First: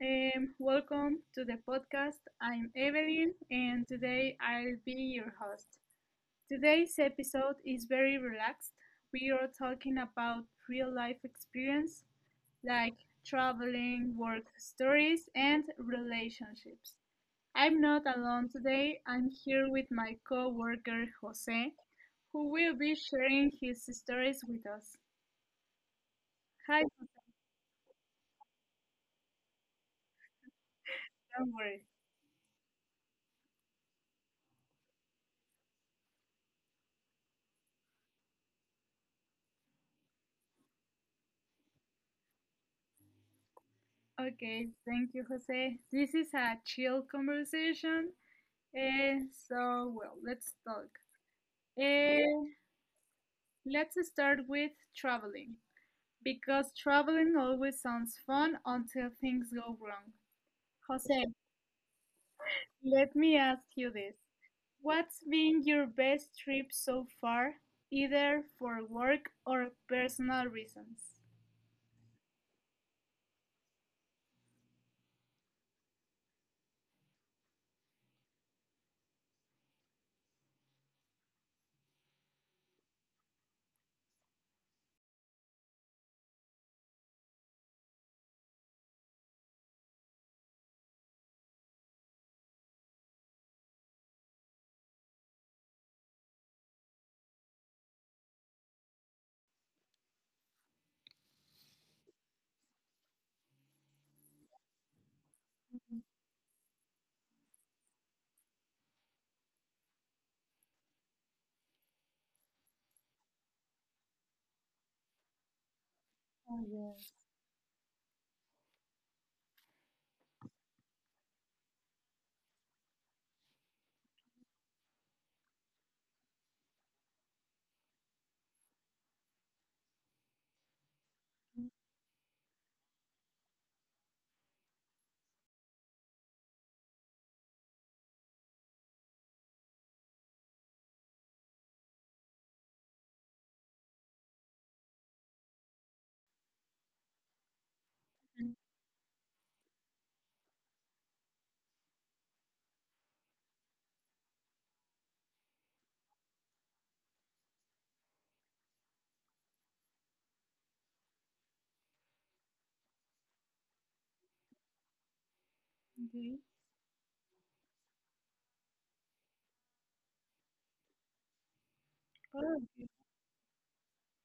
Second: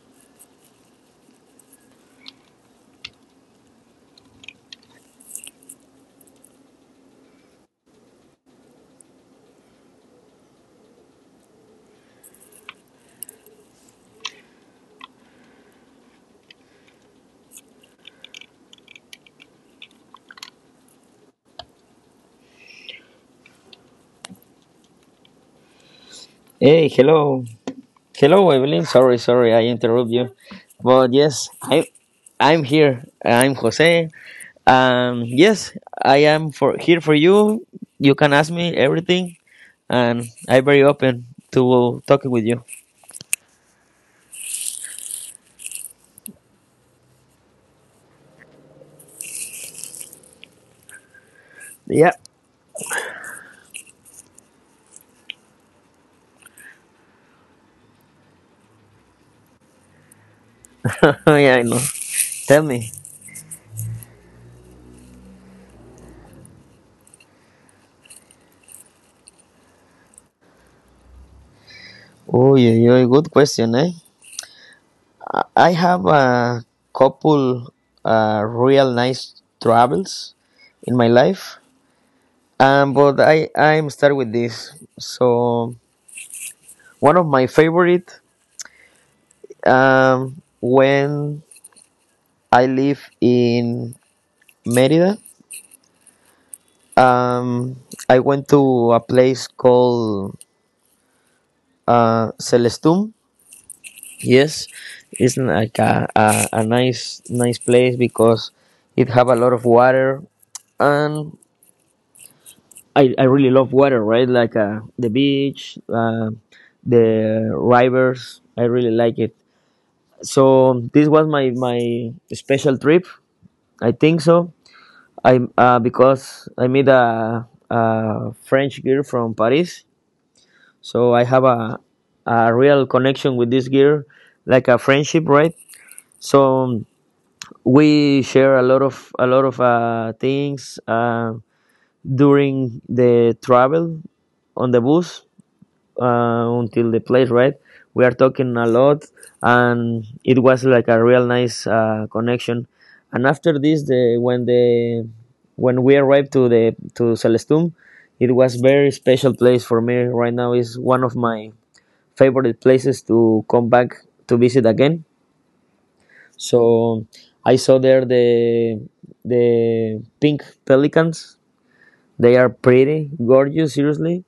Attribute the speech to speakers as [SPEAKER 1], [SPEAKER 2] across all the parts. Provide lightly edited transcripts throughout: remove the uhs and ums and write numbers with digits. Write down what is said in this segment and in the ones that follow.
[SPEAKER 1] welcome to the podcast. I'm Evelyn and today I'll be your host. Today's episode is very relaxed. We are talking about real life experience like traveling, work stories, and relationships. I'm not alone today, I'm here with my co worker Jose, who will be sharing his stories with us. Hi,
[SPEAKER 2] Hey, hello. Hello, Evelyn. Sorry, sorry, I interrupt you. But yes,
[SPEAKER 1] don't worry.
[SPEAKER 2] I'm here. I'm Jose. Yes, I am for here for you. You can ask me everything, and I'm very open to talking with you.
[SPEAKER 1] Okay, thank you, Jose. This is a chill conversation. Uh, so, let's talk.
[SPEAKER 2] Yeah,
[SPEAKER 1] Uh, let's start with traveling because traveling always sounds fun until things go wrong. Jose,
[SPEAKER 2] yeah, I know. Tell me.
[SPEAKER 1] let me ask you this. What's been your best trip so far, either for work or personal reasons?
[SPEAKER 2] Oh, yeah, good question, eh? I have a couple real nice travels in my life, but I'm start with this. So one of my favorite when I live in Mérida. Um, I went to a place called Celestum. Yes, it's like a nice place because it have a lot of water and I really love water, right? Like the beach,
[SPEAKER 1] Oh, yes.
[SPEAKER 2] the rivers. I really like it. So this was my special trip. I think so I because I met a French girl from Paris, so I have a real connection with this girl, like a friendship, right? So we share a lot of things during the travel on the bus until the place, right? We are
[SPEAKER 1] Mhm.
[SPEAKER 2] talking a lot, and it was like a real nice connection. And after this, the when we arrived to the to Celestum, it was very special place for me. Right now is one of my favorite places to come back to visit again.
[SPEAKER 1] Okay.
[SPEAKER 2] So I saw there the pink pelicans. They are
[SPEAKER 1] Oh, okay.
[SPEAKER 2] pretty gorgeous, seriously,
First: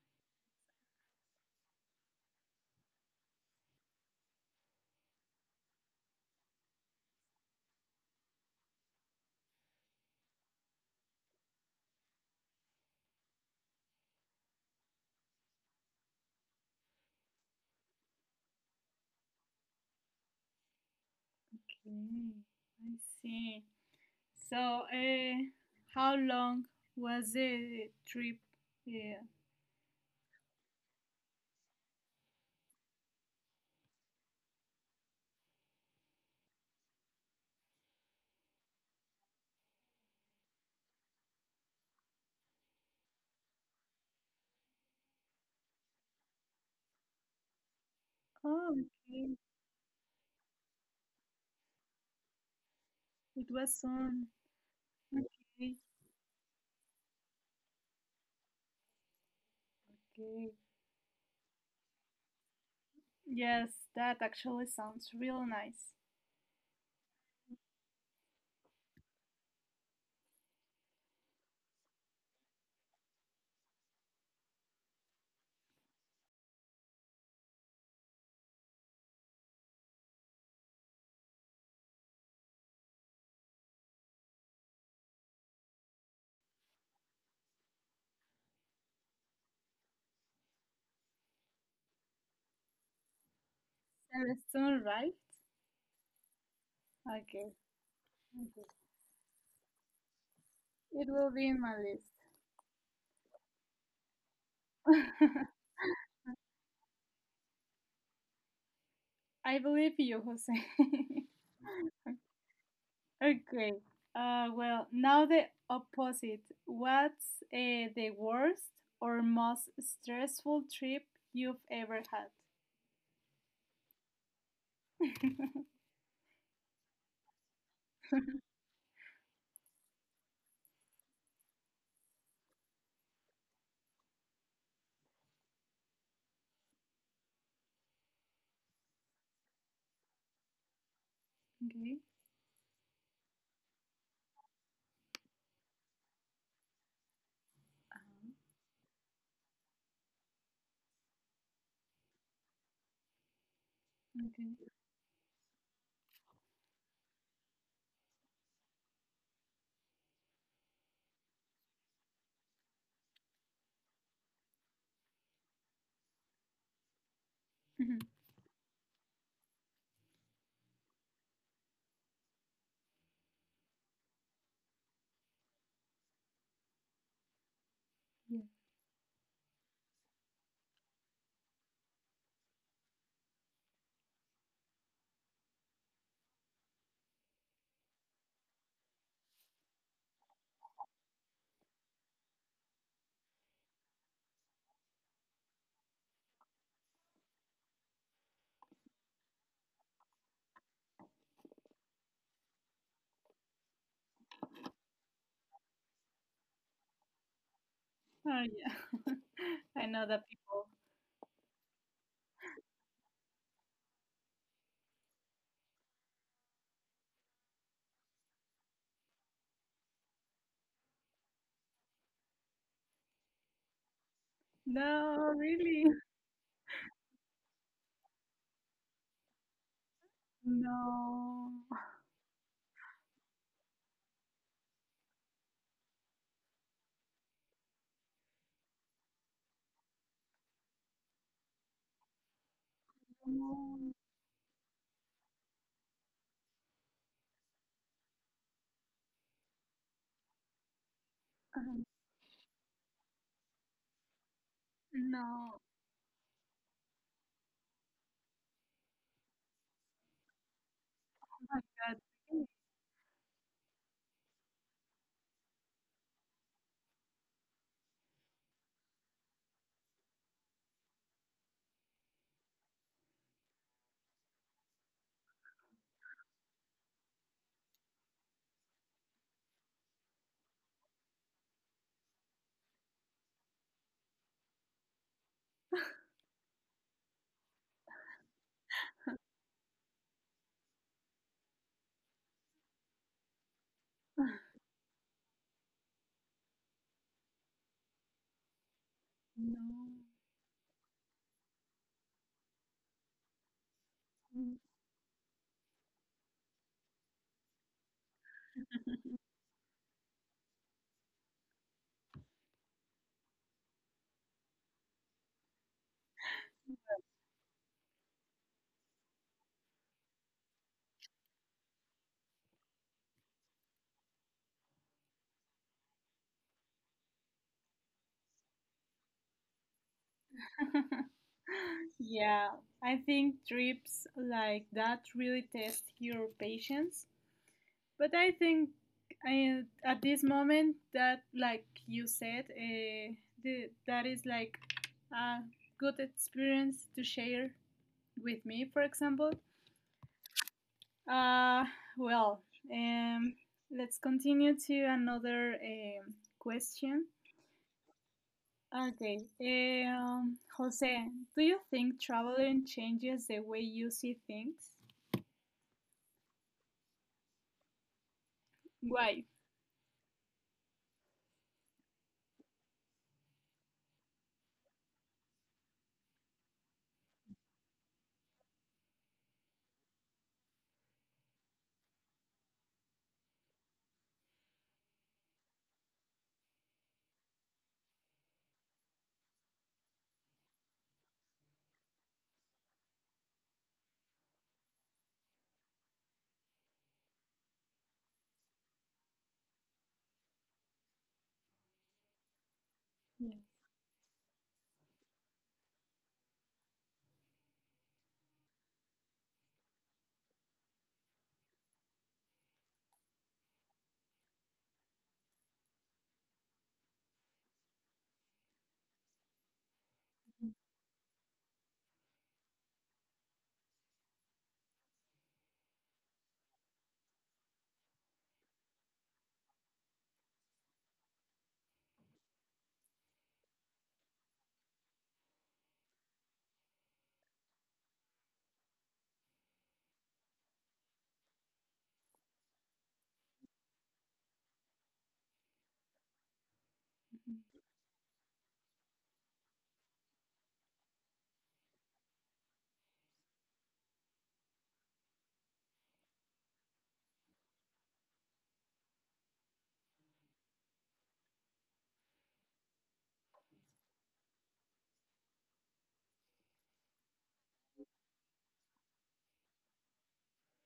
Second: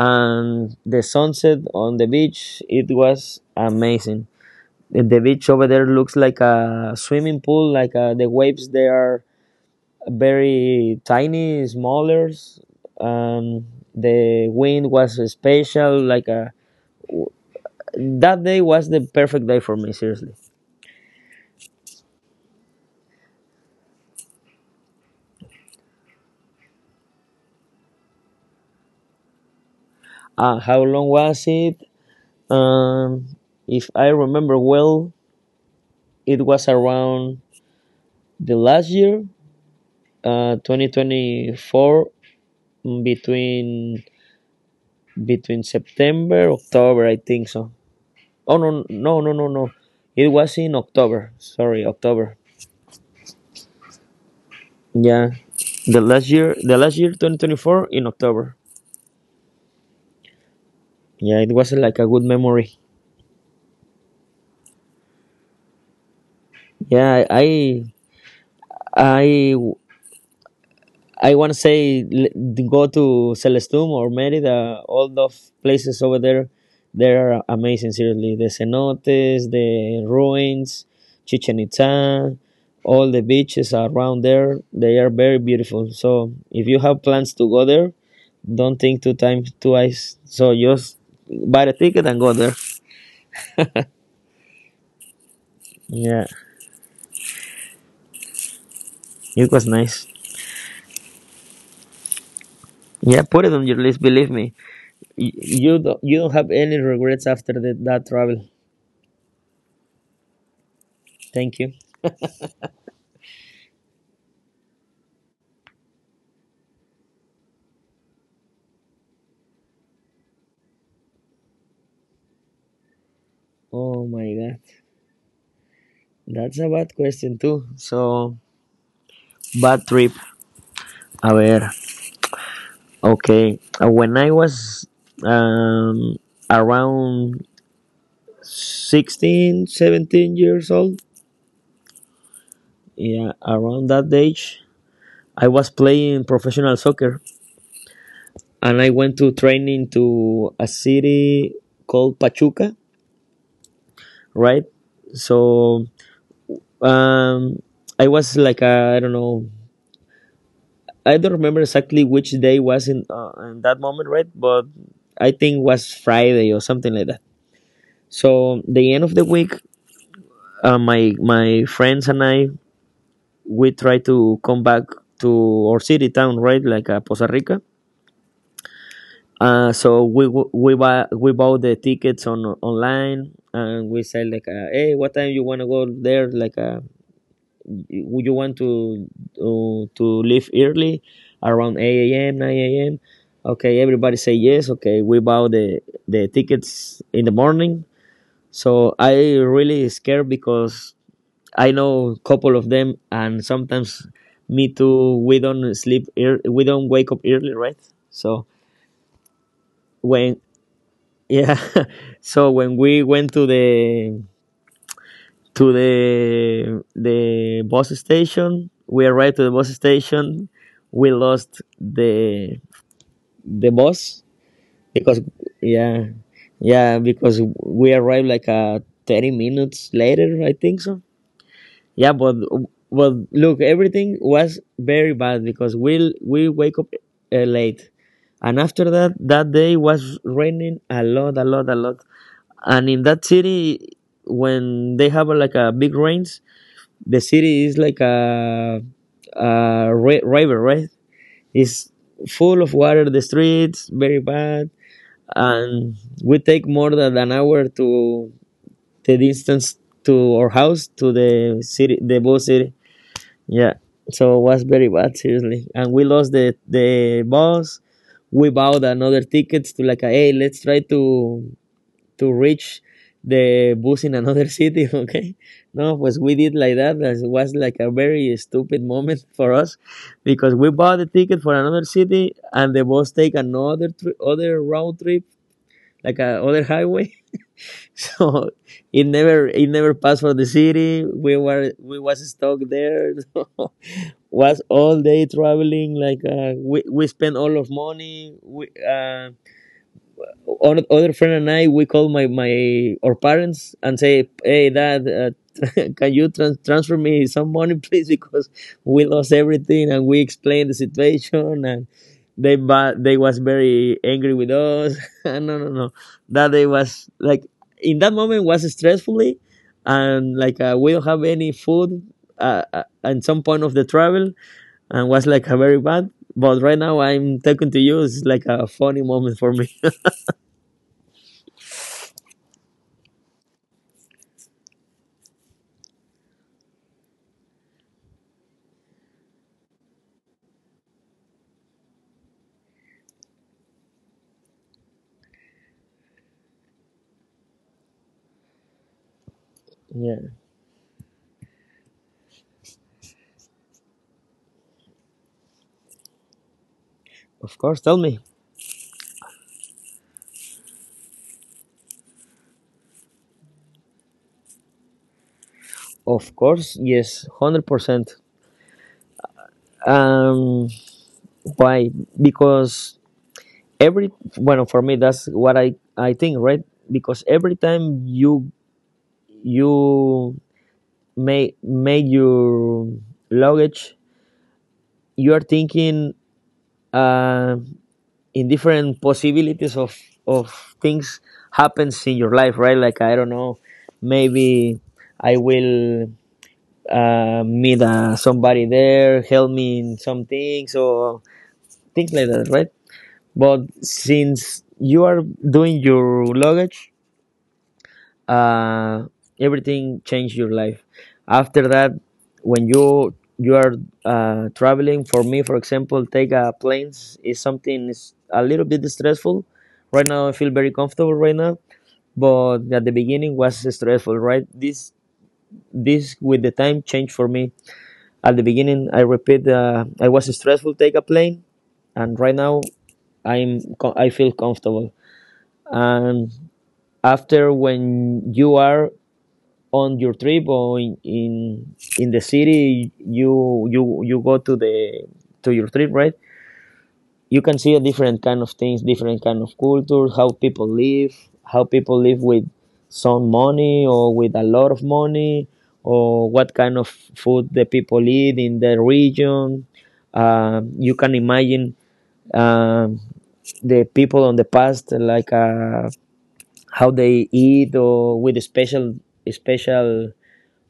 [SPEAKER 2] and the sunset on the beach it was amazing. The beach over there looks like a swimming pool, like the waves, they are very tiny smaller. um, the wind was special, like a, that day was the perfect day for me, seriously.
[SPEAKER 1] Okay. I see. So, how long was the trip? Yeah.
[SPEAKER 2] How long was it? um, if I remember well, it was around the last year, 2024, between between September, October, I think so. Oh
[SPEAKER 1] Oh,
[SPEAKER 2] no, no, no,
[SPEAKER 1] okay.
[SPEAKER 2] no, no. It was in October. Sorry, October.
[SPEAKER 1] It was soon.
[SPEAKER 2] Yeah,
[SPEAKER 1] Okay.
[SPEAKER 2] the last year, 2024, in October.
[SPEAKER 1] Okay.
[SPEAKER 2] Yeah, it was like a good memory.
[SPEAKER 1] Yes, that actually sounds real nice.
[SPEAKER 2] Yeah, I want to say go to Celestum or Merida. All those places over there, they are amazing. Seriously, the cenotes, the ruins, Chichen Itza, all the beaches around there. They are very beautiful. So if you have plans to go there, don't think two times twice. So just buy the ticket and go there.
[SPEAKER 1] Very soon, right?
[SPEAKER 2] Yeah,
[SPEAKER 1] Okay. Okay.
[SPEAKER 2] it was nice.
[SPEAKER 1] It will be in my list.
[SPEAKER 2] Yeah, put it on your list. Believe me, you don't, you don't have any regrets after that travel.
[SPEAKER 1] I believe you, Jose.
[SPEAKER 2] Thank you.
[SPEAKER 1] Okay. Well, now the opposite. What's the worst or most stressful trip you've ever had?
[SPEAKER 2] Oh my God. That's a bad question too. So bad trip. A ver. Okay. When I was um around 16, 17 years old,
[SPEAKER 1] Okay.
[SPEAKER 2] yeah, around that age, I was playing professional soccer and I went to training to a city called Pachuca, right?
[SPEAKER 1] Okay.
[SPEAKER 2] So um I was like a, I don't know, I don't remember exactly which day was in that moment, right? But I think it was Friday or something like that.
[SPEAKER 1] Mhm.
[SPEAKER 2] So the end of the week, my friends and I, we try to come back to our city town, right? Like Poza Rica.
[SPEAKER 1] Yeah.
[SPEAKER 2] So we w- we buy we bought the tickets on online and we said like, hey, what time you wanna go there? Like, would you want to leave early, around 8 a.m., 9 a.m.? Okay, everybody say yes. Okay, we buy the tickets in the morning. So I really scared because I know a couple of them, and sometimes me too. We don't sleep. We don't wake up early, right?
[SPEAKER 1] Oh,
[SPEAKER 2] So
[SPEAKER 1] yeah. I know that
[SPEAKER 2] when
[SPEAKER 1] people.
[SPEAKER 2] yeah, so when we went to the the bus station. We arrived to the bus station. We lost the bus because
[SPEAKER 1] No, really?
[SPEAKER 2] yeah, yeah, because we arrived like 30 minutes later I think so.
[SPEAKER 1] No.
[SPEAKER 2] Yeah, but look, everything was very bad because we wake up late, and after that, that day was raining a lot, a lot, a lot. And in that city,
[SPEAKER 1] No.
[SPEAKER 2] when they have like a big rains, the city is like a, river, right?
[SPEAKER 1] Uh,
[SPEAKER 2] It's full of water. The streets very bad,
[SPEAKER 1] no.
[SPEAKER 2] and we take more than an hour to the distance to our house to
[SPEAKER 1] Oh
[SPEAKER 2] the
[SPEAKER 1] my
[SPEAKER 2] city, the bus
[SPEAKER 1] God.
[SPEAKER 2] city. Yeah, so it was very bad, seriously. And we lost the bus. We bought another tickets to, like, hey, let's try to reach the bus in another city, okay, no, was, we did like that, that was like a very stupid moment for us because we bought the ticket for another city and the bus take another other road trip, like a other highway so it never, it never passed for the city we were, we was stuck there. So was all day traveling, like we spent all of money, we
[SPEAKER 1] No.
[SPEAKER 2] our other friend and I, we call my my our parents and say,
[SPEAKER 1] Mm.
[SPEAKER 2] "Hey, dad, can you transfer me some money, please? Because we lost everything." And we explain the situation, and they, but they was very angry with us. No, no, no, that day was like, in that moment was stressfully, and like we don't have any food. At some point of the travel, and was like a very bad. But right now, I'm talking to you. It's like a funny moment for me.
[SPEAKER 1] Yeah, I think trips like that really test your patience. But I think I, at this moment that, like you said, the, that is like a good experience to share with me, for example.
[SPEAKER 2] Yeah.
[SPEAKER 1] Uh, well, um, let's continue to another question.
[SPEAKER 2] Of course, tell me.
[SPEAKER 1] Okay, Jose, do you think traveling changes the way you see things?
[SPEAKER 2] Of course, yes, 100%.
[SPEAKER 1] Why?
[SPEAKER 2] Um, why? Because every, well, for me, that's what I think, right? Because every time you you make your luggage, you are thinking uh, in different possibilities of things happens in your life, right? Like I don't know, maybe I will meet somebody there, help me in some things or things like that, right?
[SPEAKER 1] Yeah.
[SPEAKER 2] But since you are doing your luggage, uh, everything changed your life. After that, when you are traveling, for me, for example, take planes is something is a little bit stressful. Right now, I feel very comfortable right now, but at the beginning was stressful, right? This with the time changed for me. At the beginning, I repeat, I was stressful, take a plane, and right now I'm I feel comfortable. And after when you are on your trip or in the city, you go to the to your trip, right? You can see a different kind of things, different kind of culture, how people live with some money or with a lot of money, or what kind of food the people eat in the region. You can imagine um, the people on the past, like how they eat or with special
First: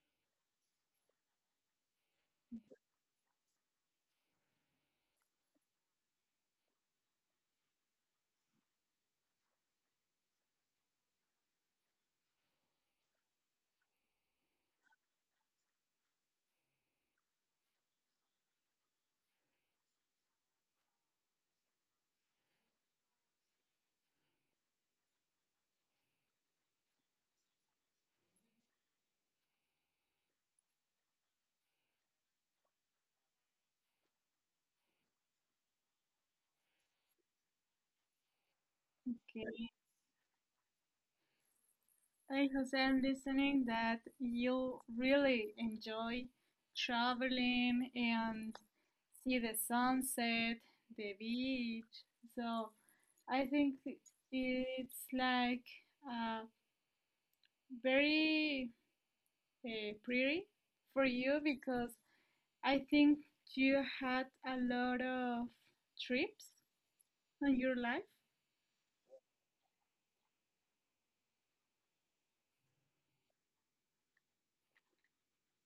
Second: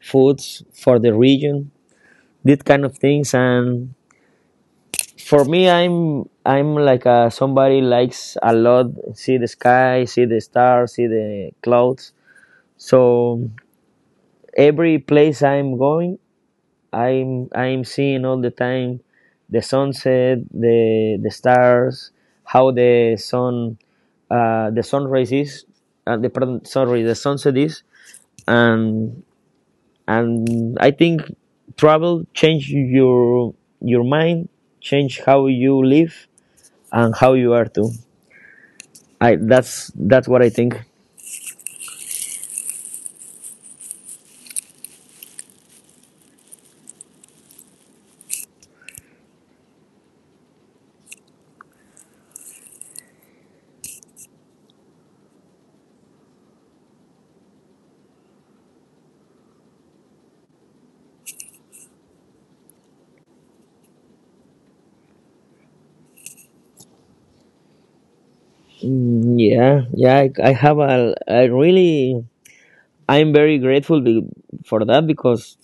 [SPEAKER 2] foods for the region. These kind of things. And for me, i'm like a, somebody likes a lot see the sky, see the stars, see the clouds. So every place I'm going, i'm seeing all the time the sunset, the stars, how the sun, the sun rays is, the pardon, sorry the sunset is. and and I think travel change your mind, change how you live and how you are too. I
[SPEAKER 1] Okay.
[SPEAKER 2] that's what I think.
[SPEAKER 1] Hey, Jose, I'm listening that you really enjoy traveling and see the sunset, the beach. So, I think it's like uh, very pretty for you because I think you had a lot of trips in your life.
[SPEAKER 2] Yeah, yeah. I have a. I really. I'm very grateful for that because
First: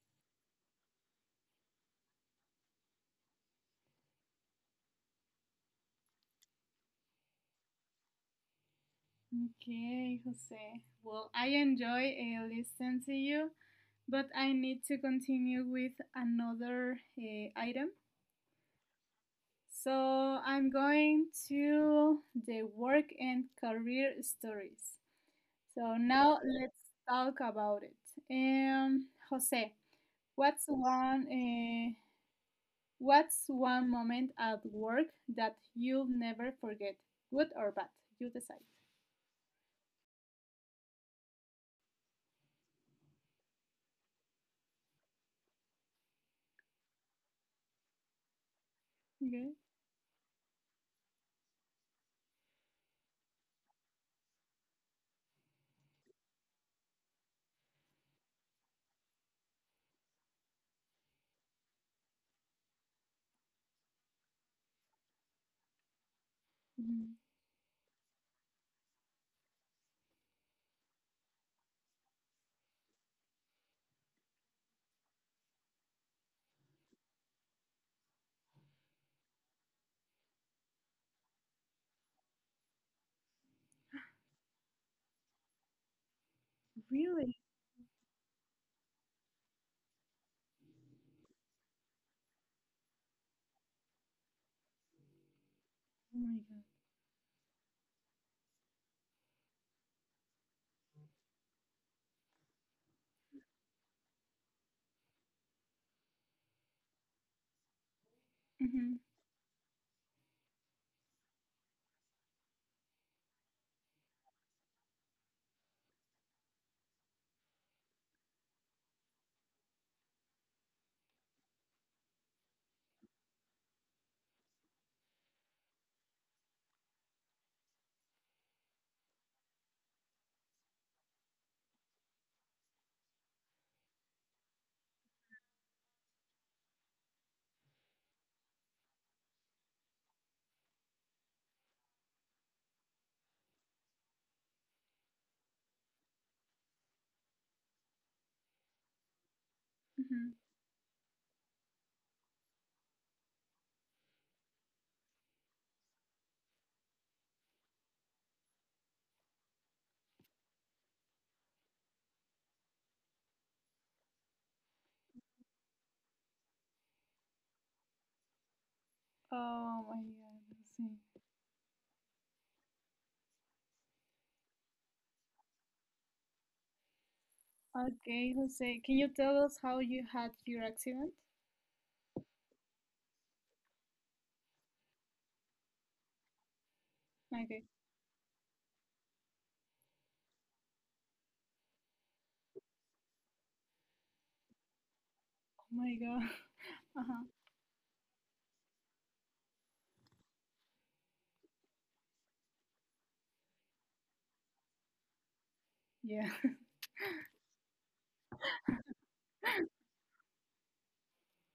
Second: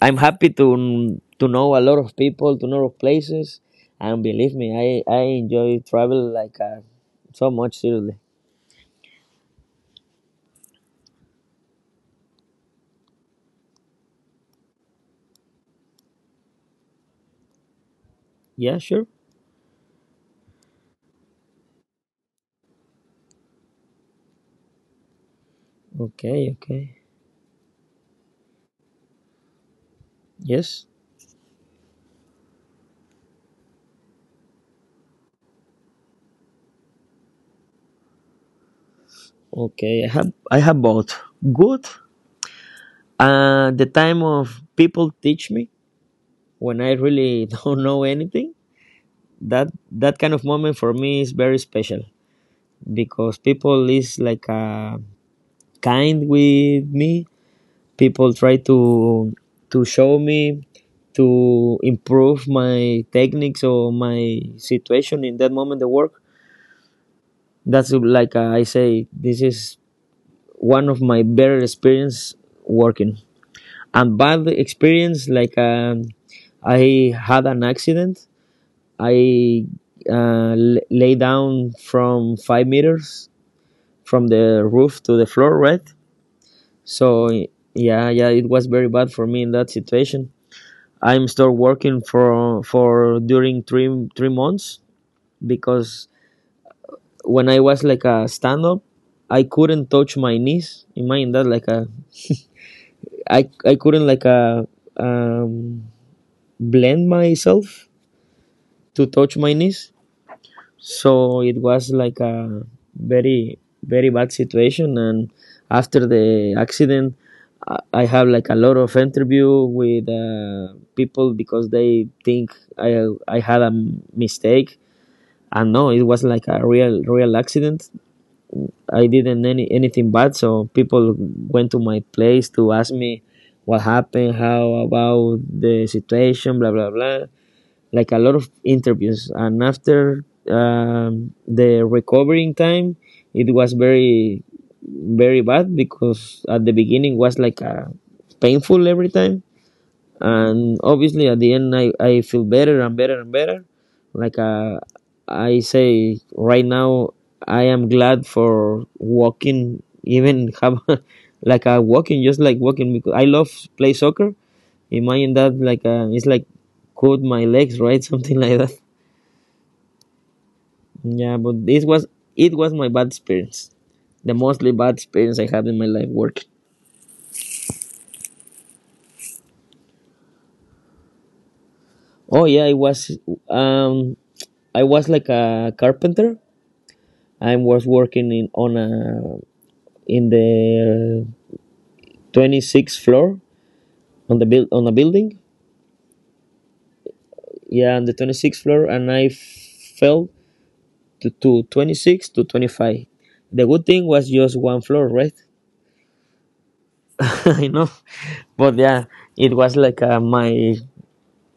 [SPEAKER 2] I'm happy to know a lot of people, to know of places, and believe me, I enjoy travel like so much, seriously.
[SPEAKER 1] Okay, Jose. Well, I enjoy listening to you, but I need to continue with another item.
[SPEAKER 2] Yeah, sure.
[SPEAKER 1] So I'm going to the work and career stories. So now
[SPEAKER 2] Okay,
[SPEAKER 1] let's
[SPEAKER 2] okay.
[SPEAKER 1] talk about it. Jose, what's
[SPEAKER 2] Yes.
[SPEAKER 1] one uh, what's one moment at work that you'll never forget, good or bad? You decide.
[SPEAKER 2] Okay. I have both. Good. The time of people teach me when I really don't know anything,
[SPEAKER 1] Okay.
[SPEAKER 2] that, that kind of moment for me is very special because people is like kind with me, people try to show me to improve my techniques or my situation in that moment the work.
[SPEAKER 1] Mhm.
[SPEAKER 2] That's like I say this is one of my better experience working. And bad experience, like I had an accident. i lay down from 5 meters from the roof to the floor, right? So
[SPEAKER 1] Really?
[SPEAKER 2] yeah, yeah, it was very bad for me in that situation. I'm still working for during three months because
[SPEAKER 1] Oh my god.
[SPEAKER 2] when I was like a stand up, I couldn't touch my knees. Imagine that, like a I couldn't like a um, blend myself
[SPEAKER 1] Mm-hmm.
[SPEAKER 2] to touch my knees. So it was like a very very bad situation. And after the accident, I have like a lot of interview with people because they think i I had a mistake. And no, it was like a real accident. I didn't anything bad. So people went to my place to ask me what happened, how about the situation, blah blah blah, like a lot of interviews. And after the recovering time, it was very bad because at the beginning was like a painful every time.
[SPEAKER 1] Hmm.
[SPEAKER 2] And obviously at the end, I feel better and better and better. Like I say right now, I am glad for walking, even have like a walking, just like walking, because I love play soccer. Imagine that, like it's like cut my legs, right? Something like that.
[SPEAKER 1] Oh my god. Jose.
[SPEAKER 2] Yeah, but this was it was my bad experience, the mostly bad experience I had in my life working.
[SPEAKER 1] Okay, Jose, can you tell us how you had your accident?
[SPEAKER 2] Oh yeah, I was um I was like a carpenter. I
[SPEAKER 1] Okay.
[SPEAKER 2] was working in on a, in the 26th floor, on the build on a building.
[SPEAKER 1] Oh my god. Uh huh.
[SPEAKER 2] Yeah, on the 26th floor, and I fell to 26 to 25. The good thing was just one floor, right?
[SPEAKER 1] Yeah.
[SPEAKER 2] I know, but yeah, it was like my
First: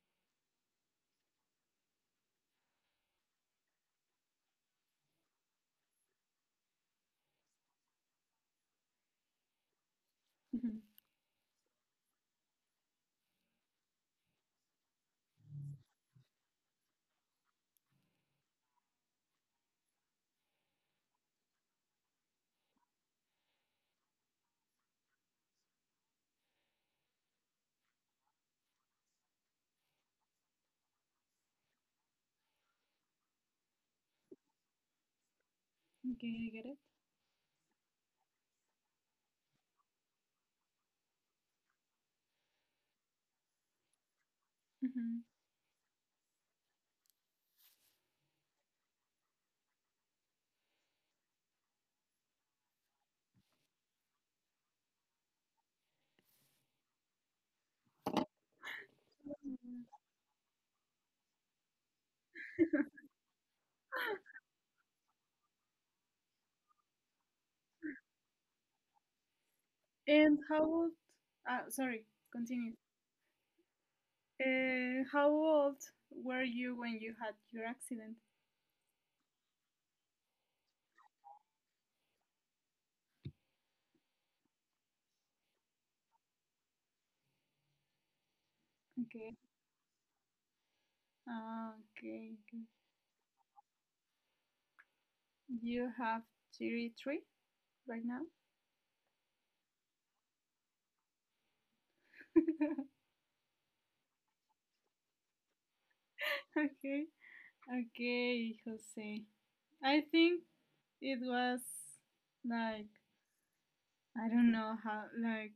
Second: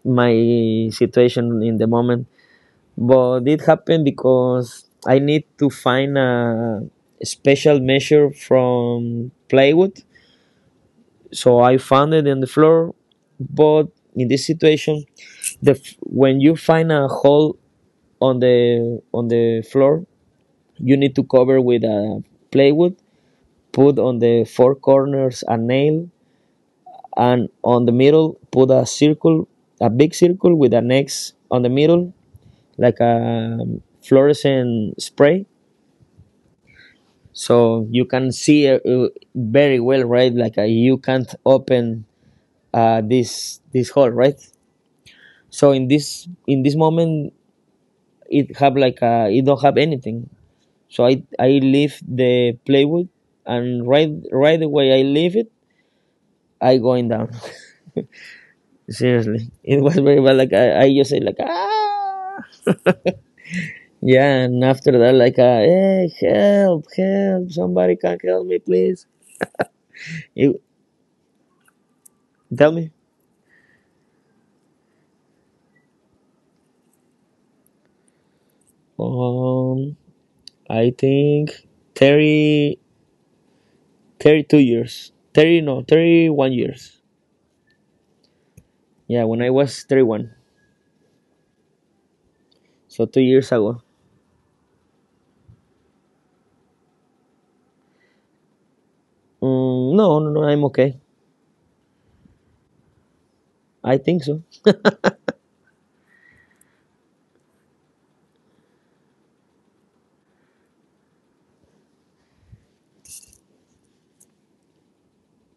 [SPEAKER 2] my situation in the moment. But it happened because I need to find a special measure from plywood,
[SPEAKER 1] Mhm.
[SPEAKER 2] so I found it in the floor. But in this situation, the when you find a hole on the floor, you need to cover with a plywood. Put on the four corners a nail, and on the middle put a circle, a big circle with an X on the middle, like a fluorescent spray.
[SPEAKER 1] Okay, I get it.
[SPEAKER 2] So you can see very well, right? Like you can't open this hole, right? So in this moment, it have like a, it don't have anything. So I leave the plywood, and right away I leave it, I going down. Seriously,
[SPEAKER 1] Mm-hmm.
[SPEAKER 2] it was very bad. Like I just say like, ah, yeah. And after that, like hey, help, help, somebody can help me please.
[SPEAKER 1] And
[SPEAKER 2] You
[SPEAKER 1] how old? Ah, sorry,
[SPEAKER 2] tell
[SPEAKER 1] continue.
[SPEAKER 2] me.
[SPEAKER 1] How old were you when you had your accident?
[SPEAKER 2] Um, I think 30 32 years. 30, no, 31 years. Yeah,
[SPEAKER 1] Okay.
[SPEAKER 2] when I was 31,
[SPEAKER 1] Ah, okay. Okay.
[SPEAKER 2] so 2 years ago.
[SPEAKER 1] You have 33 right now?
[SPEAKER 2] Mm, no, no, no, I'm okay. I think so.
[SPEAKER 1] Okay. Okay, Jose. I think it was like, I don't know how, like,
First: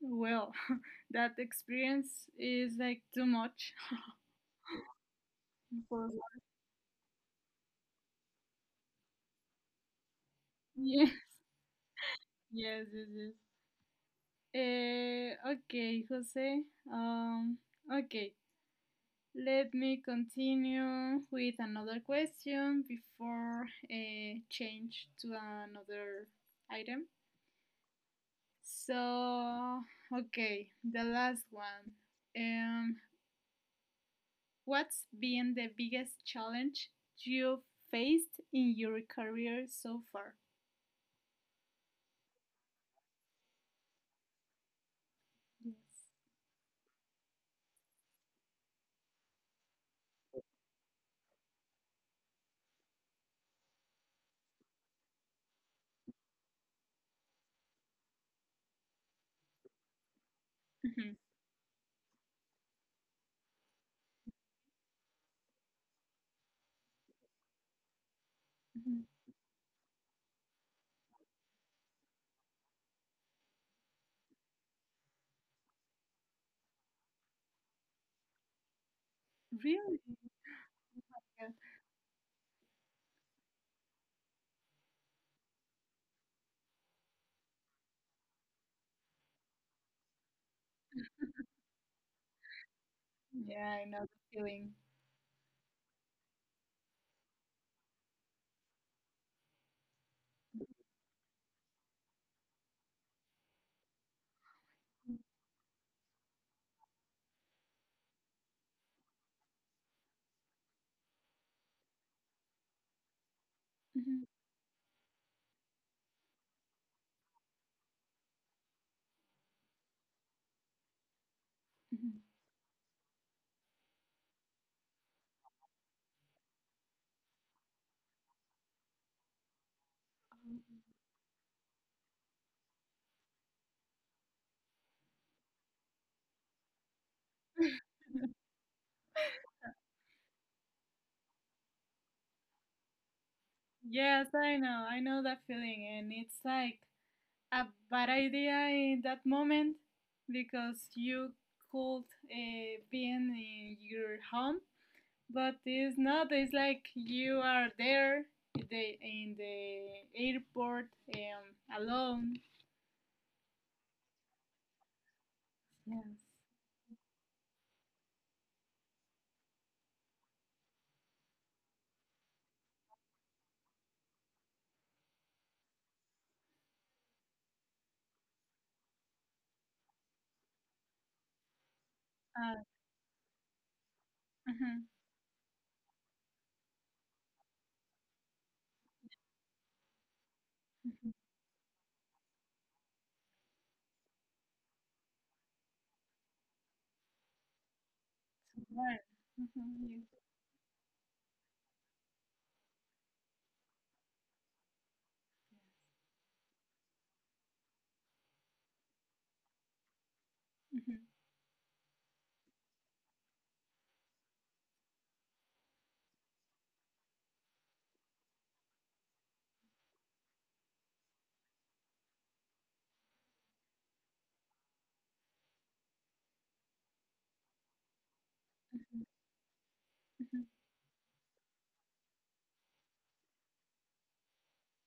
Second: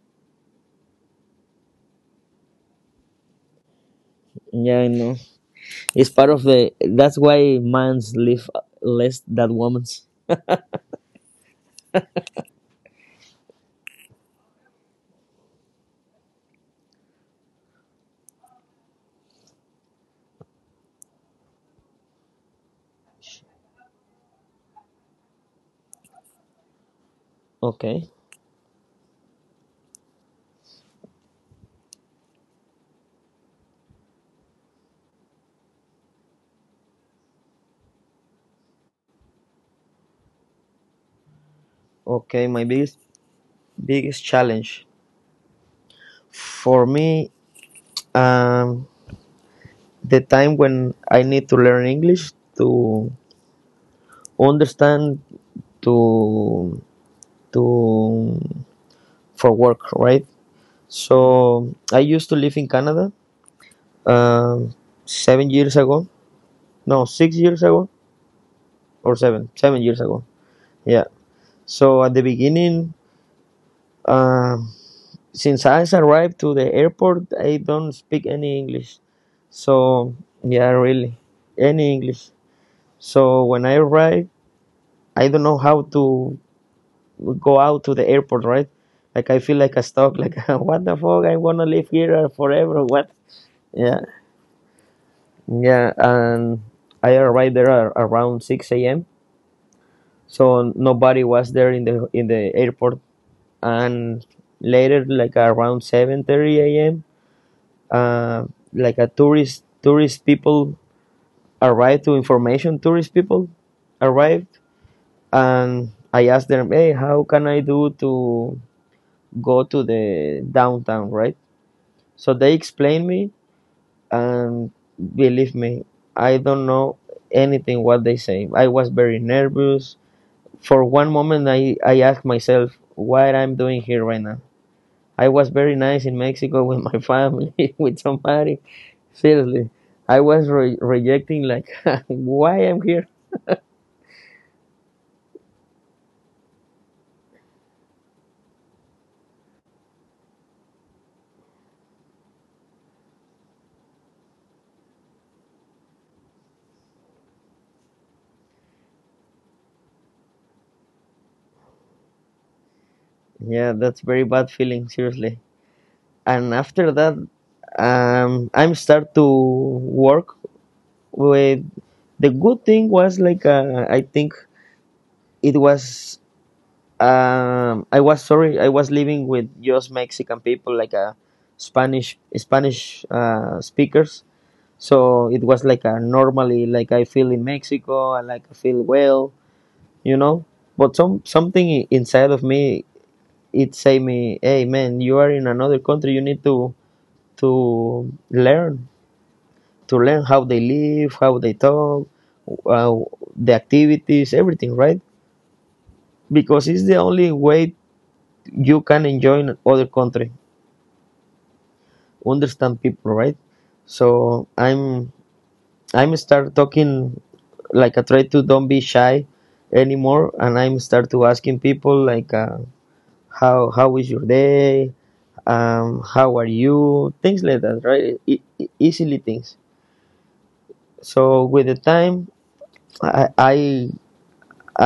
[SPEAKER 1] well, that experience is like too much
[SPEAKER 2] Yeah, I know.
[SPEAKER 1] for
[SPEAKER 2] It's part
[SPEAKER 1] one.
[SPEAKER 2] of the. That's why man's live less than women's.
[SPEAKER 1] Yeah. Yes, yes, yes. Eh, okay, Jose. Um, okay, let me continue with another question before change to another item.
[SPEAKER 2] Okay.
[SPEAKER 1] So, okay, the last one. Um, what's been the biggest challenge you faced in your career so far?
[SPEAKER 2] Okay, my biggest challenge
[SPEAKER 1] Yes.
[SPEAKER 2] for me, um, the time when I need to learn English to understand, to to for work, right?
[SPEAKER 1] Mhm,
[SPEAKER 2] So I used to live in Canada um, 7 years ago. No, 6 years ago,
[SPEAKER 1] mhm.
[SPEAKER 2] or seven, 7 years ago. Yeah. So at the beginning, um, since I arrived to the airport, I don't speak any English.
[SPEAKER 1] Really?
[SPEAKER 2] So yeah, really,
[SPEAKER 1] Yeah.
[SPEAKER 2] any English. So when I arrived, I don't know how to go out to the airport, right? Like I feel like a stuck. Like what the fuck? I'm gonna live here forever. What?
[SPEAKER 1] Yeah, I
[SPEAKER 2] Yeah,
[SPEAKER 1] know the feeling.
[SPEAKER 2] yeah. And I arrived there around six a.m. So nobody was there in the airport. And later, like around 7:30 a.m. Uh, like a tourist people arrived to information tourist people
[SPEAKER 1] Mhm,
[SPEAKER 2] arrived. And I asked them, hey, how can I do to go to the downtown, right?
[SPEAKER 1] mhm.
[SPEAKER 2] So they explained me. And believe me, I don't know anything what they say. I was very nervous.
[SPEAKER 1] Um,
[SPEAKER 2] For one moment I asked myself what I'm doing here right now. I was very nice in Mexico with my family, with somebody. Seriously, I was rejecting like why I'm here.
[SPEAKER 1] Yes, I know. I know that feeling. And it's like a bad idea in that moment because you could be in your home, but it's not. It's like you are there in the airport, alone.
[SPEAKER 2] Yeah, that's very bad feeling. Seriously.
[SPEAKER 1] Yes.
[SPEAKER 2] And after that, I'm start to work with. The good thing was like I think it was. I was sorry. I was living with just Mexican people, like Spanish
[SPEAKER 1] Uh,
[SPEAKER 2] Spanish speakers.
[SPEAKER 1] mhm,
[SPEAKER 2] So it was like a normally like I feel in Mexico, and like I feel well, you know. But
[SPEAKER 1] mhm,
[SPEAKER 2] some something inside of me it say me, hey man, you are in another country. You need to learn
[SPEAKER 1] right. Mhm,
[SPEAKER 2] to
[SPEAKER 1] you-
[SPEAKER 2] learn how they live, how they talk, uh, the activities, everything, right? Because it's the only way you can enjoy in other country, understand people, right? So I'm start talking, like I try to don't be shy anymore. And I'm start to asking people like how is your day, how are you, things like that, right?
[SPEAKER 1] mhm,
[SPEAKER 2] Easily things.
[SPEAKER 1] mhm,
[SPEAKER 2] So with the time, I I,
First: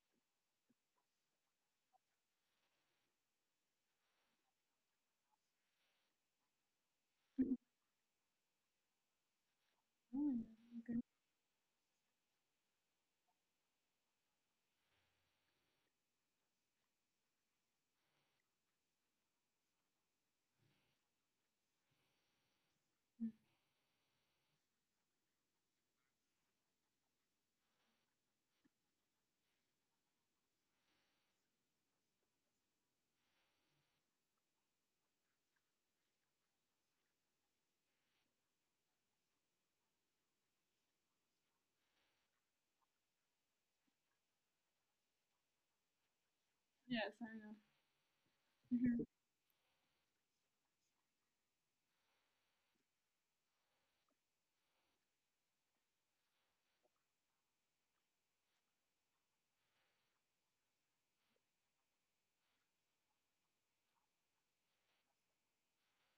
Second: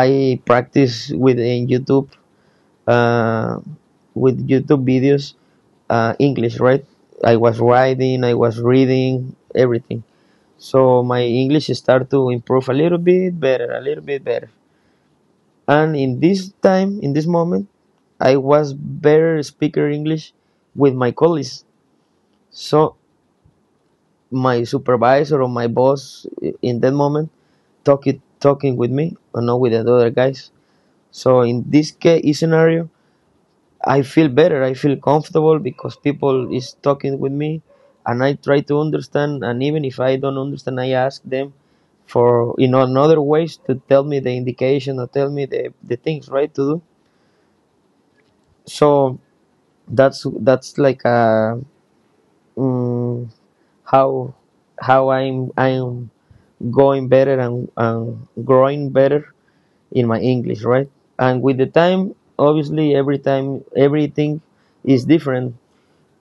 [SPEAKER 2] I practice with in YouTube, uh, with YouTube videos, English, right? I was writing, I was reading everything.
[SPEAKER 1] mhm, mhm.
[SPEAKER 2] So my English start to improve a little bit better, a little bit better. And in this time, in this moment, I was better speaker English with my colleagues. So my supervisor or my boss in that moment talking with me or not with the other guys. So in this case scenario, I feel better. I feel comfortable because people is talking with me, and I try to understand. And even if I don't understand, I ask them for another ways to tell me the indication or tell me the things right to do.
[SPEAKER 1] Yes, I know. Mhm,
[SPEAKER 2] So that's like mm, how I'm going better and growing better in my English, right? And with the time, obviously, every time everything is different.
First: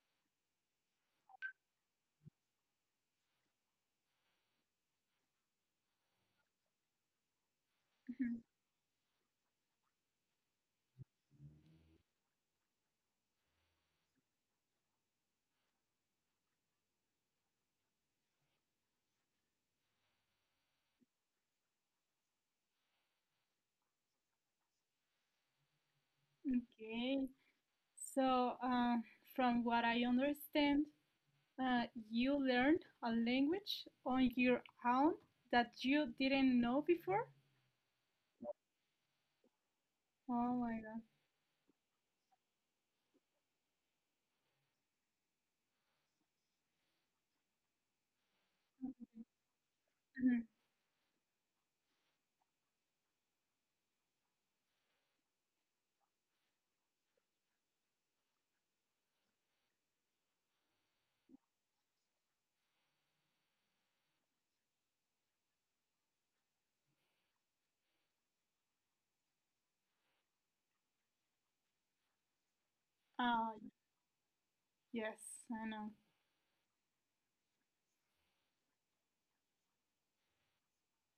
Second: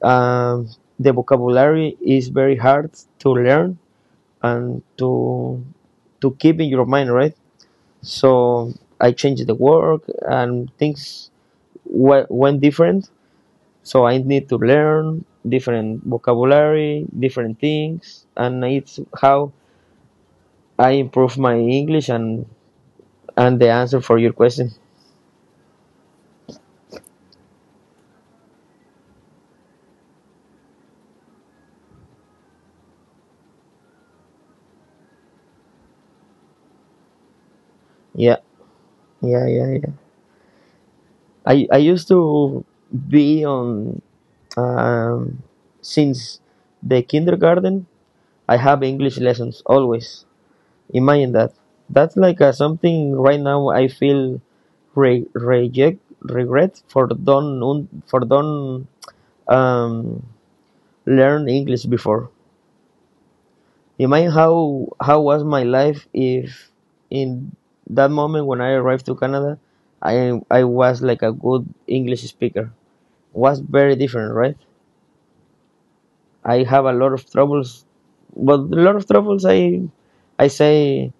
[SPEAKER 2] Um, the vocabulary is very hard to learn and to keep in your mind, right?
[SPEAKER 1] mhm.
[SPEAKER 2] So I changed the work, and things went different. So I need to learn different vocabulary, different things. And it's how I improve my English and the answer for your question.
[SPEAKER 1] Okay. So, from what I understand, uh, you learned a language on your own that you didn't know before.
[SPEAKER 2] Yeah, yeah, yeah, yeah.
[SPEAKER 1] Oh my God.
[SPEAKER 2] I used to be on um, since the kindergarten I have English lessons always.
[SPEAKER 1] Mhm.
[SPEAKER 2] Imagine that. That's like something right now I feel re- reject regret for don't un- for don't um, learn English before. Imagine how was my life if in that moment when I arrived to Canada, I was like a good English speaker.
[SPEAKER 1] Ah,
[SPEAKER 2] Was very different, right?
[SPEAKER 1] yes, I know.
[SPEAKER 2] I have a lot of troubles. But a lot of troubles, I say,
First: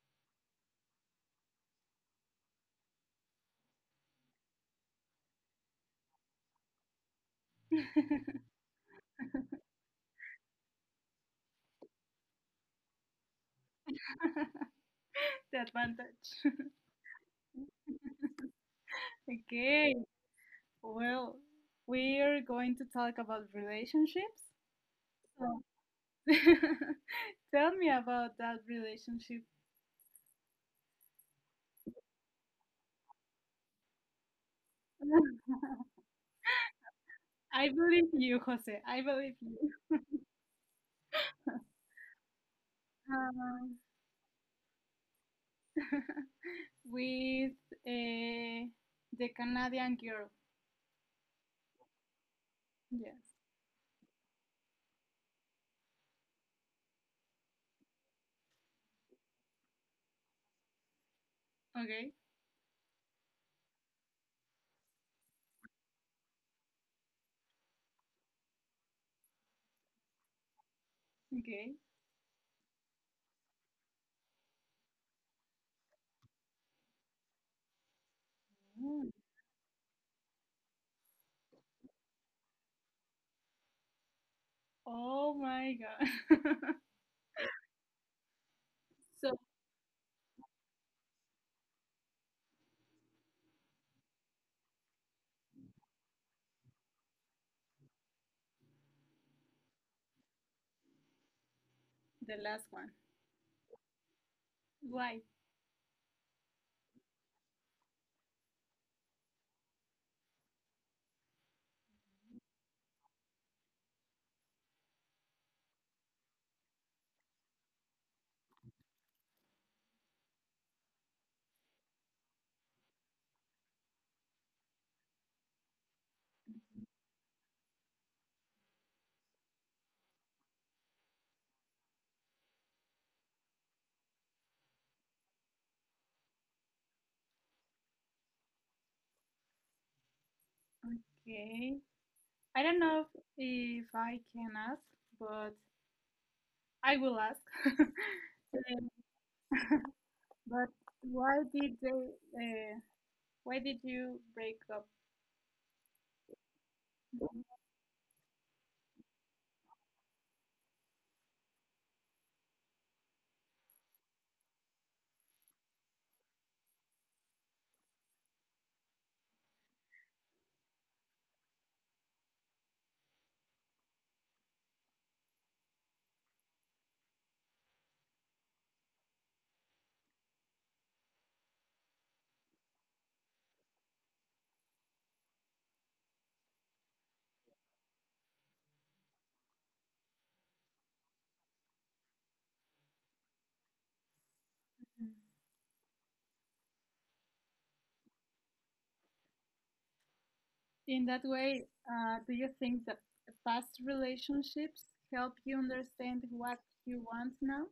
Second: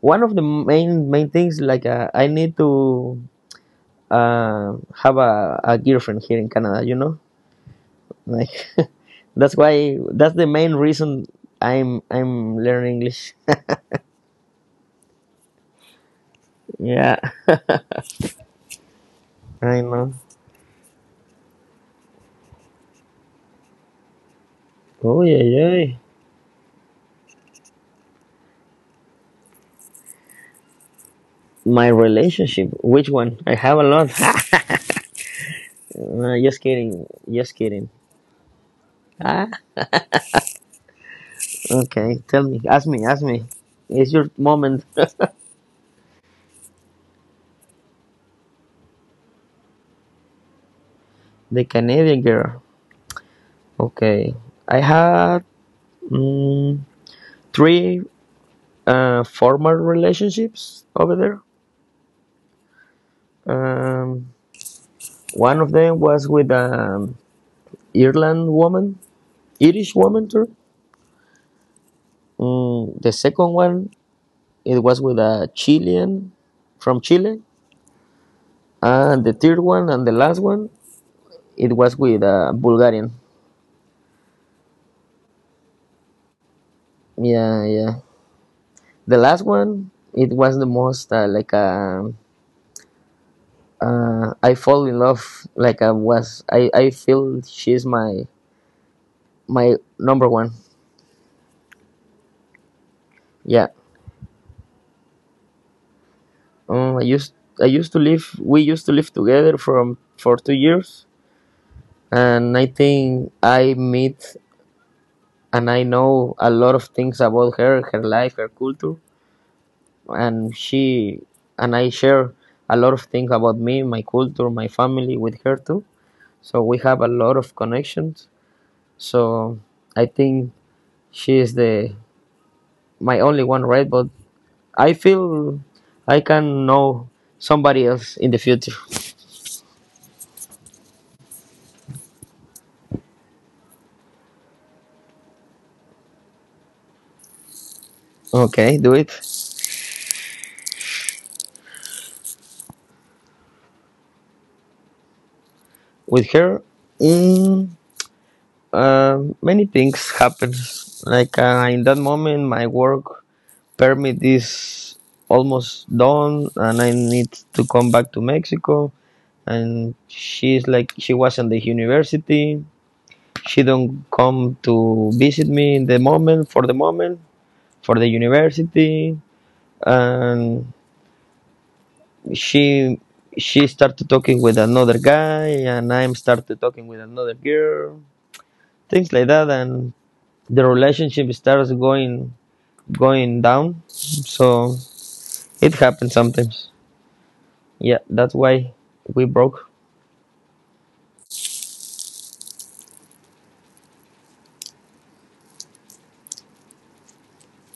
[SPEAKER 2] one of the main things, like I need to have a girlfriend here in Canada. You know, like that's why that's the main reason I'm learning English.
[SPEAKER 1] The advantage.
[SPEAKER 2] Yeah, I
[SPEAKER 1] Okay,
[SPEAKER 2] know.
[SPEAKER 1] well, we're going to talk about relationships.
[SPEAKER 2] Oh yeah,
[SPEAKER 1] So,
[SPEAKER 2] yeah.
[SPEAKER 1] tell me about that relationship.
[SPEAKER 2] My relationship, which one? I have a lot. Just kidding, just
[SPEAKER 1] I
[SPEAKER 2] kidding.
[SPEAKER 1] believe you, Jose. I believe
[SPEAKER 2] Ah,
[SPEAKER 1] you.
[SPEAKER 2] okay. Tell me, ask me, ask me.
[SPEAKER 1] Um,
[SPEAKER 2] It's your moment.
[SPEAKER 1] with uh, the Canadian girl.
[SPEAKER 2] The Canadian girl.
[SPEAKER 1] Yes.
[SPEAKER 2] Okay, I had, mm, three former relationships over there.
[SPEAKER 1] Okay.
[SPEAKER 2] Um, one of them was with an Ireland woman, Irish woman. Sorry.
[SPEAKER 1] Okay.
[SPEAKER 2] Mm, the second one, it was with a Chilean from Chile.
[SPEAKER 1] Mm.
[SPEAKER 2] And the third one and the last one, it was with a Bulgarian.
[SPEAKER 1] Oh my god.
[SPEAKER 2] Yeah, yeah. The
[SPEAKER 1] So
[SPEAKER 2] last one, it was the most like I fall in love, like I was, I feel she's my my number one.
[SPEAKER 1] the last one.
[SPEAKER 2] Yeah.
[SPEAKER 1] Why?
[SPEAKER 2] Um, I used I used to live. We used to live together from for 2 years. And I think I meet and I know a lot of things about her, her life, her culture, and she and I share a lot of things about me, my culture, my family with her too. So we have a lot of connections. So I think she is the my only one, right? But I feel I can know somebody else in the future.
[SPEAKER 1] Okay. I don't know if I can ask, but I will ask.
[SPEAKER 2] Okay,
[SPEAKER 1] Um,
[SPEAKER 2] do it.
[SPEAKER 1] but why did they? Why did you break up?
[SPEAKER 2] With her, mm, many things happened, like in that moment my work permit is almost done and I need to come back to Mexico. And she's like, she was in the university. She don't come to visit me in the moment, for the moment, for the university. And she she started talking with another guy, and I'm started talking with another girl, things like that. And the relationship starts going down. So it happens sometimes. Yeah, that's why we broke.
[SPEAKER 1] In that way, do you think that past relationships help you understand what you want now?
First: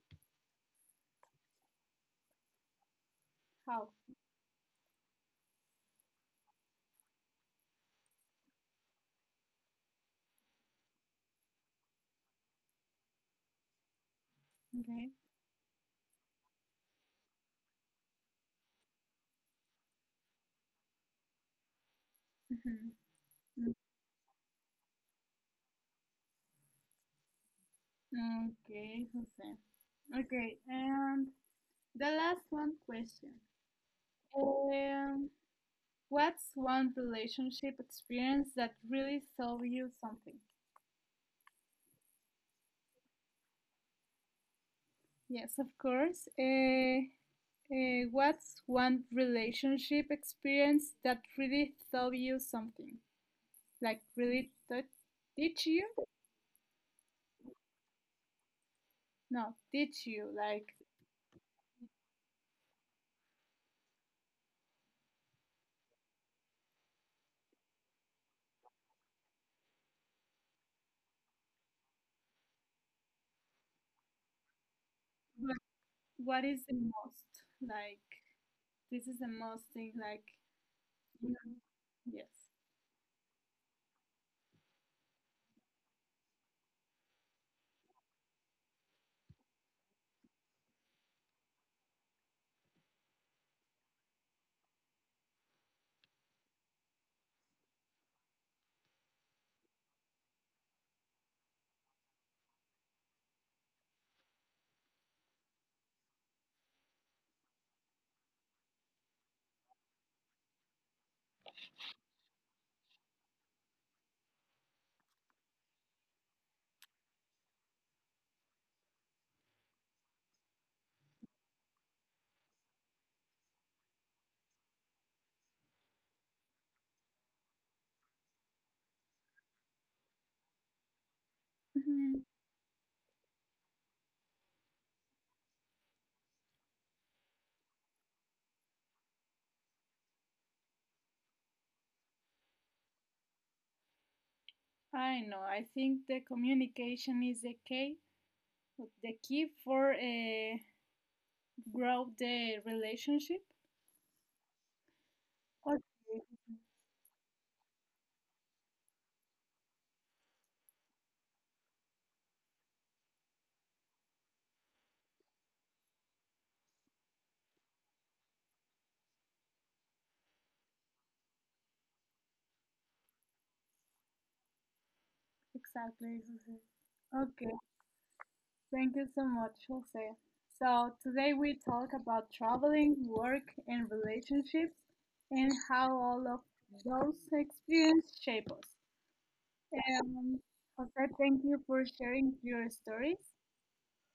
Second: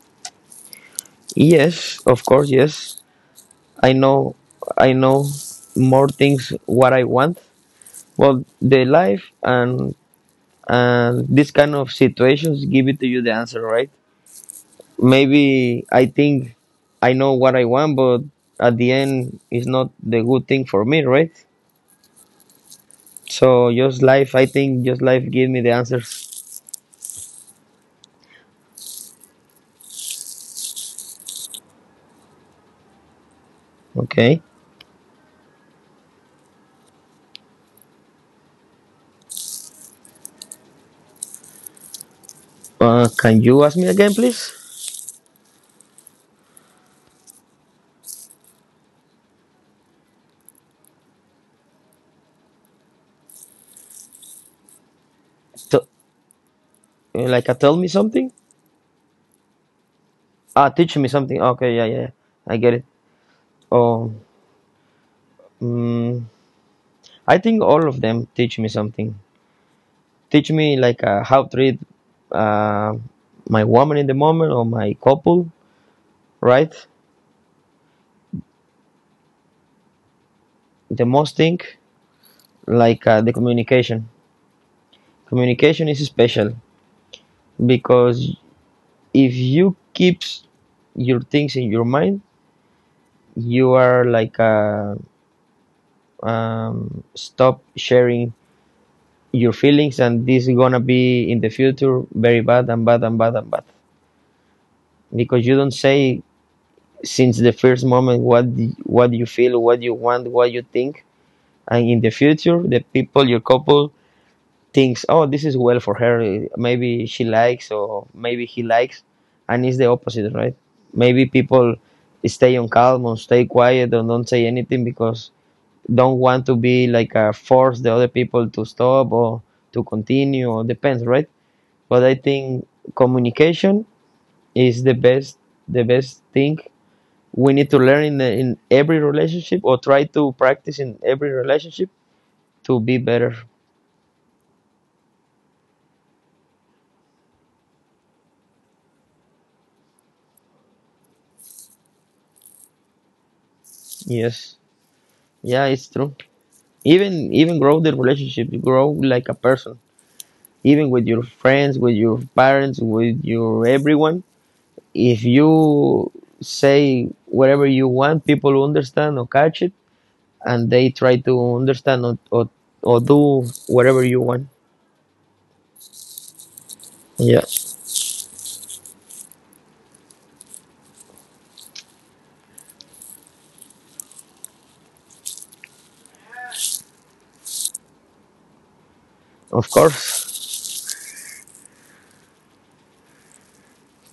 [SPEAKER 2] Yes, of course, yes.
[SPEAKER 1] How?
[SPEAKER 2] I know, I know more things what I want. Well, the life and this kind of situations give it to you the answer, right?
[SPEAKER 1] Okay.
[SPEAKER 2] Maybe I think I know what I want, but at the end it's not the good thing for me, right?
[SPEAKER 1] Mhm.
[SPEAKER 2] So just life, I think just life give me the answers.
[SPEAKER 1] Okay, Jose. Okay, and the last one question.
[SPEAKER 2] Okay.
[SPEAKER 1] Um, what's one relationship experience that really taught you something?
[SPEAKER 2] Can you ask me again, please?
[SPEAKER 1] Yes, of course. What's one relationship experience that really taught you something? Like really taught teach
[SPEAKER 2] T-
[SPEAKER 1] you?
[SPEAKER 2] like, tell me something.
[SPEAKER 1] No, teach you
[SPEAKER 2] Ah,
[SPEAKER 1] like
[SPEAKER 2] teach me something. Okay, yeah, yeah, yeah. I get it. Oh, mm, I think all of them teach me something. Teach me like how to treat uh, my woman in the moment or my couple,
[SPEAKER 1] what, what is
[SPEAKER 2] right?
[SPEAKER 1] the most? Like this is the most thing like
[SPEAKER 2] The most
[SPEAKER 1] Mhm.
[SPEAKER 2] thing,
[SPEAKER 1] Yes.
[SPEAKER 2] like the communication. Communication is special because if you keep your things in your mind, you are like stop sharing your feelings, and this is gonna be in the future very bad and bad and bad and bad because you don't say since the first moment what you feel, what you want, what you think. And in the future, the people, your couple, thinks, oh, this is well for her, maybe she likes, or maybe he likes. And it's the opposite, right? Maybe people stay on calm or stay quiet and don't say anything because don't want to be like force the other people to stop or to continue or depends, right? But I
[SPEAKER 1] Mhm.
[SPEAKER 2] think communication is the best, the best thing we need to learn in every relationship, or try to practice in every relationship to be better.
[SPEAKER 1] I know. I think the communication is the key for grow the relationship.
[SPEAKER 2] Yes, yeah,
[SPEAKER 1] Okay,
[SPEAKER 2] it's true. Even even grow the relationship, grow like a person, even with your friends, with your parents, with your everyone. If you say whatever you want, people will understand or catch it, and they try to understand or do whatever you want.
[SPEAKER 1] exactly. Jose.
[SPEAKER 2] Yeah,
[SPEAKER 1] Okay, thank you so much, Jose. So today we talk about traveling, work, and relationships, and how all of those experiences shape us.
[SPEAKER 2] of
[SPEAKER 1] Um,
[SPEAKER 2] course.
[SPEAKER 1] Jose, thank you for sharing your stories.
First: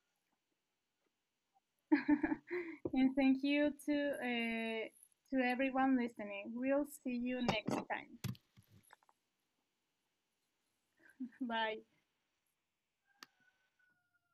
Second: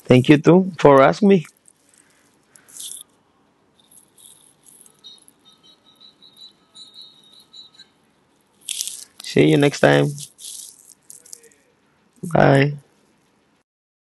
[SPEAKER 2] Thank you too for asking me.
[SPEAKER 1] And thank you to everyone listening. We'll see you next time.
[SPEAKER 2] See you next time.
[SPEAKER 1] Bye.
[SPEAKER 2] Bye.